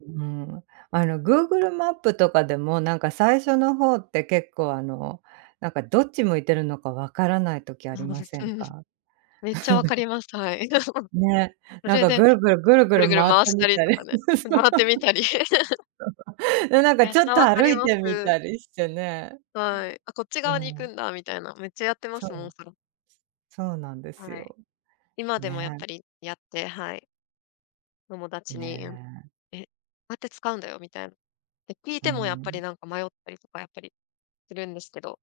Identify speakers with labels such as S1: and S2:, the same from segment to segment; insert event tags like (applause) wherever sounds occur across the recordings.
S1: うん、あの、グーグルマップとかでも、何か、最初の方って、結構あの、なんか、どっち向いてるのか、分らない時あ
S2: あ、
S1: り
S2: 正
S1: ま
S2: に
S1: せ
S2: そ
S1: ん
S2: れです、
S1: か？
S2: めっちゃ分かり
S1: (chuckles)
S2: ます、はい、
S1: ね、
S2: (chuckles) そ
S1: 何
S2: れ
S1: か、
S2: で、
S1: ぐるぐるぐるぐ
S2: ぐる
S1: る
S2: ぐる
S1: 回っ
S2: 回
S1: た
S2: した
S1: み
S2: り
S1: た
S2: と
S1: り、
S2: かね、
S1: (chuckles) そう、
S2: 回ってみたり。(chuckles)
S1: (chuckles) で、何か、
S2: めっ
S1: ちょ
S2: ち
S1: っ
S2: ゃ
S1: と
S2: 分か
S1: 歩
S2: り
S1: い
S2: ま
S1: てみ
S2: す。
S1: たりしてね。
S2: はい、あ、こっち
S1: う
S2: 側に行く
S1: ん。
S2: んだ。みたいな、めっちゃやってま
S1: そ
S2: すもう、
S1: う。
S2: それ。
S1: そうなんです
S2: はい、
S1: よ、
S2: 今でもやっ
S1: ね
S2: ぱ
S1: え。
S2: り、やって、はい。友達
S1: ね
S2: に、うん
S1: え。
S2: 「えっ、こうやって使うんだよ」みたい、で、聞い
S1: う
S2: てもやっぱり、
S1: ん。
S2: 何か、迷ったりとか、やっぱりするんですけど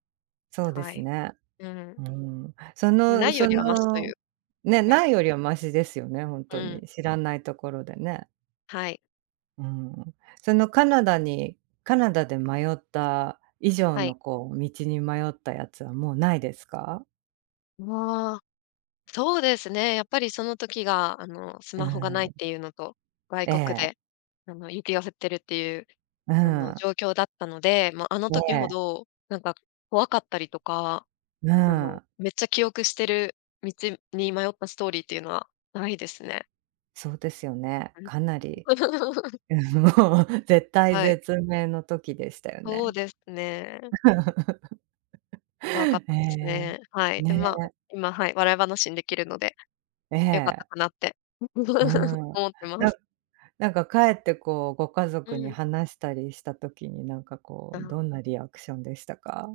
S1: そうで
S2: は
S1: す
S2: い、
S1: ね、
S2: うん。
S1: うん、そ
S2: 無
S1: の
S2: いよ
S1: そ
S2: りは、マシとい
S1: の、
S2: う、
S1: ね、
S2: はい。
S1: ないよりはマシですよね、本
S2: う
S1: 当
S2: ん。
S1: に、知らない所でね。
S2: はい。
S1: うん、その、カナダにカナダで迷った以上
S2: はい。
S1: の、こう、道に迷ったやつは、もうないですか？
S2: わ、そうですね、やっぱり、その時が、あの、ス
S1: うー
S2: マホが無いっ
S1: ん。
S2: ていうのと、外
S1: え
S2: 国
S1: え。
S2: で、あの、雪が降っているって言う、
S1: うー
S2: あの、
S1: ん。
S2: 状況だったので、ま、あの
S1: ね
S2: 時ほ
S1: え。
S2: どなんか、怖かったりとか、
S1: うー
S2: あの、
S1: ん。
S2: めっちゃ記憶している道に迷ったストーリーっていうのは、無いですね。
S1: そうですよね、
S2: うん。
S1: かなり、
S2: (chuckles)
S1: (chuckles) もう、絶体
S2: はい。
S1: 絶命の時でしたよ
S2: そう
S1: ね、
S2: ですね。怖かっ
S1: (chuckles) へ
S2: たですね、
S1: え、
S2: はい、で、
S1: ね
S2: まあ、
S1: え。
S2: 今、はい、笑い話に出来るので、
S1: え
S2: 良かっ
S1: え。
S2: たかなって、
S1: う
S2: (chuckles)
S1: ん、
S2: 思ってま
S1: なん
S2: す。
S1: 何か、帰ってこう、ご家
S2: う
S1: 族に
S2: ん。
S1: 話したりした時に、何かこう、
S2: あ。
S1: どんなリアクションでしたか？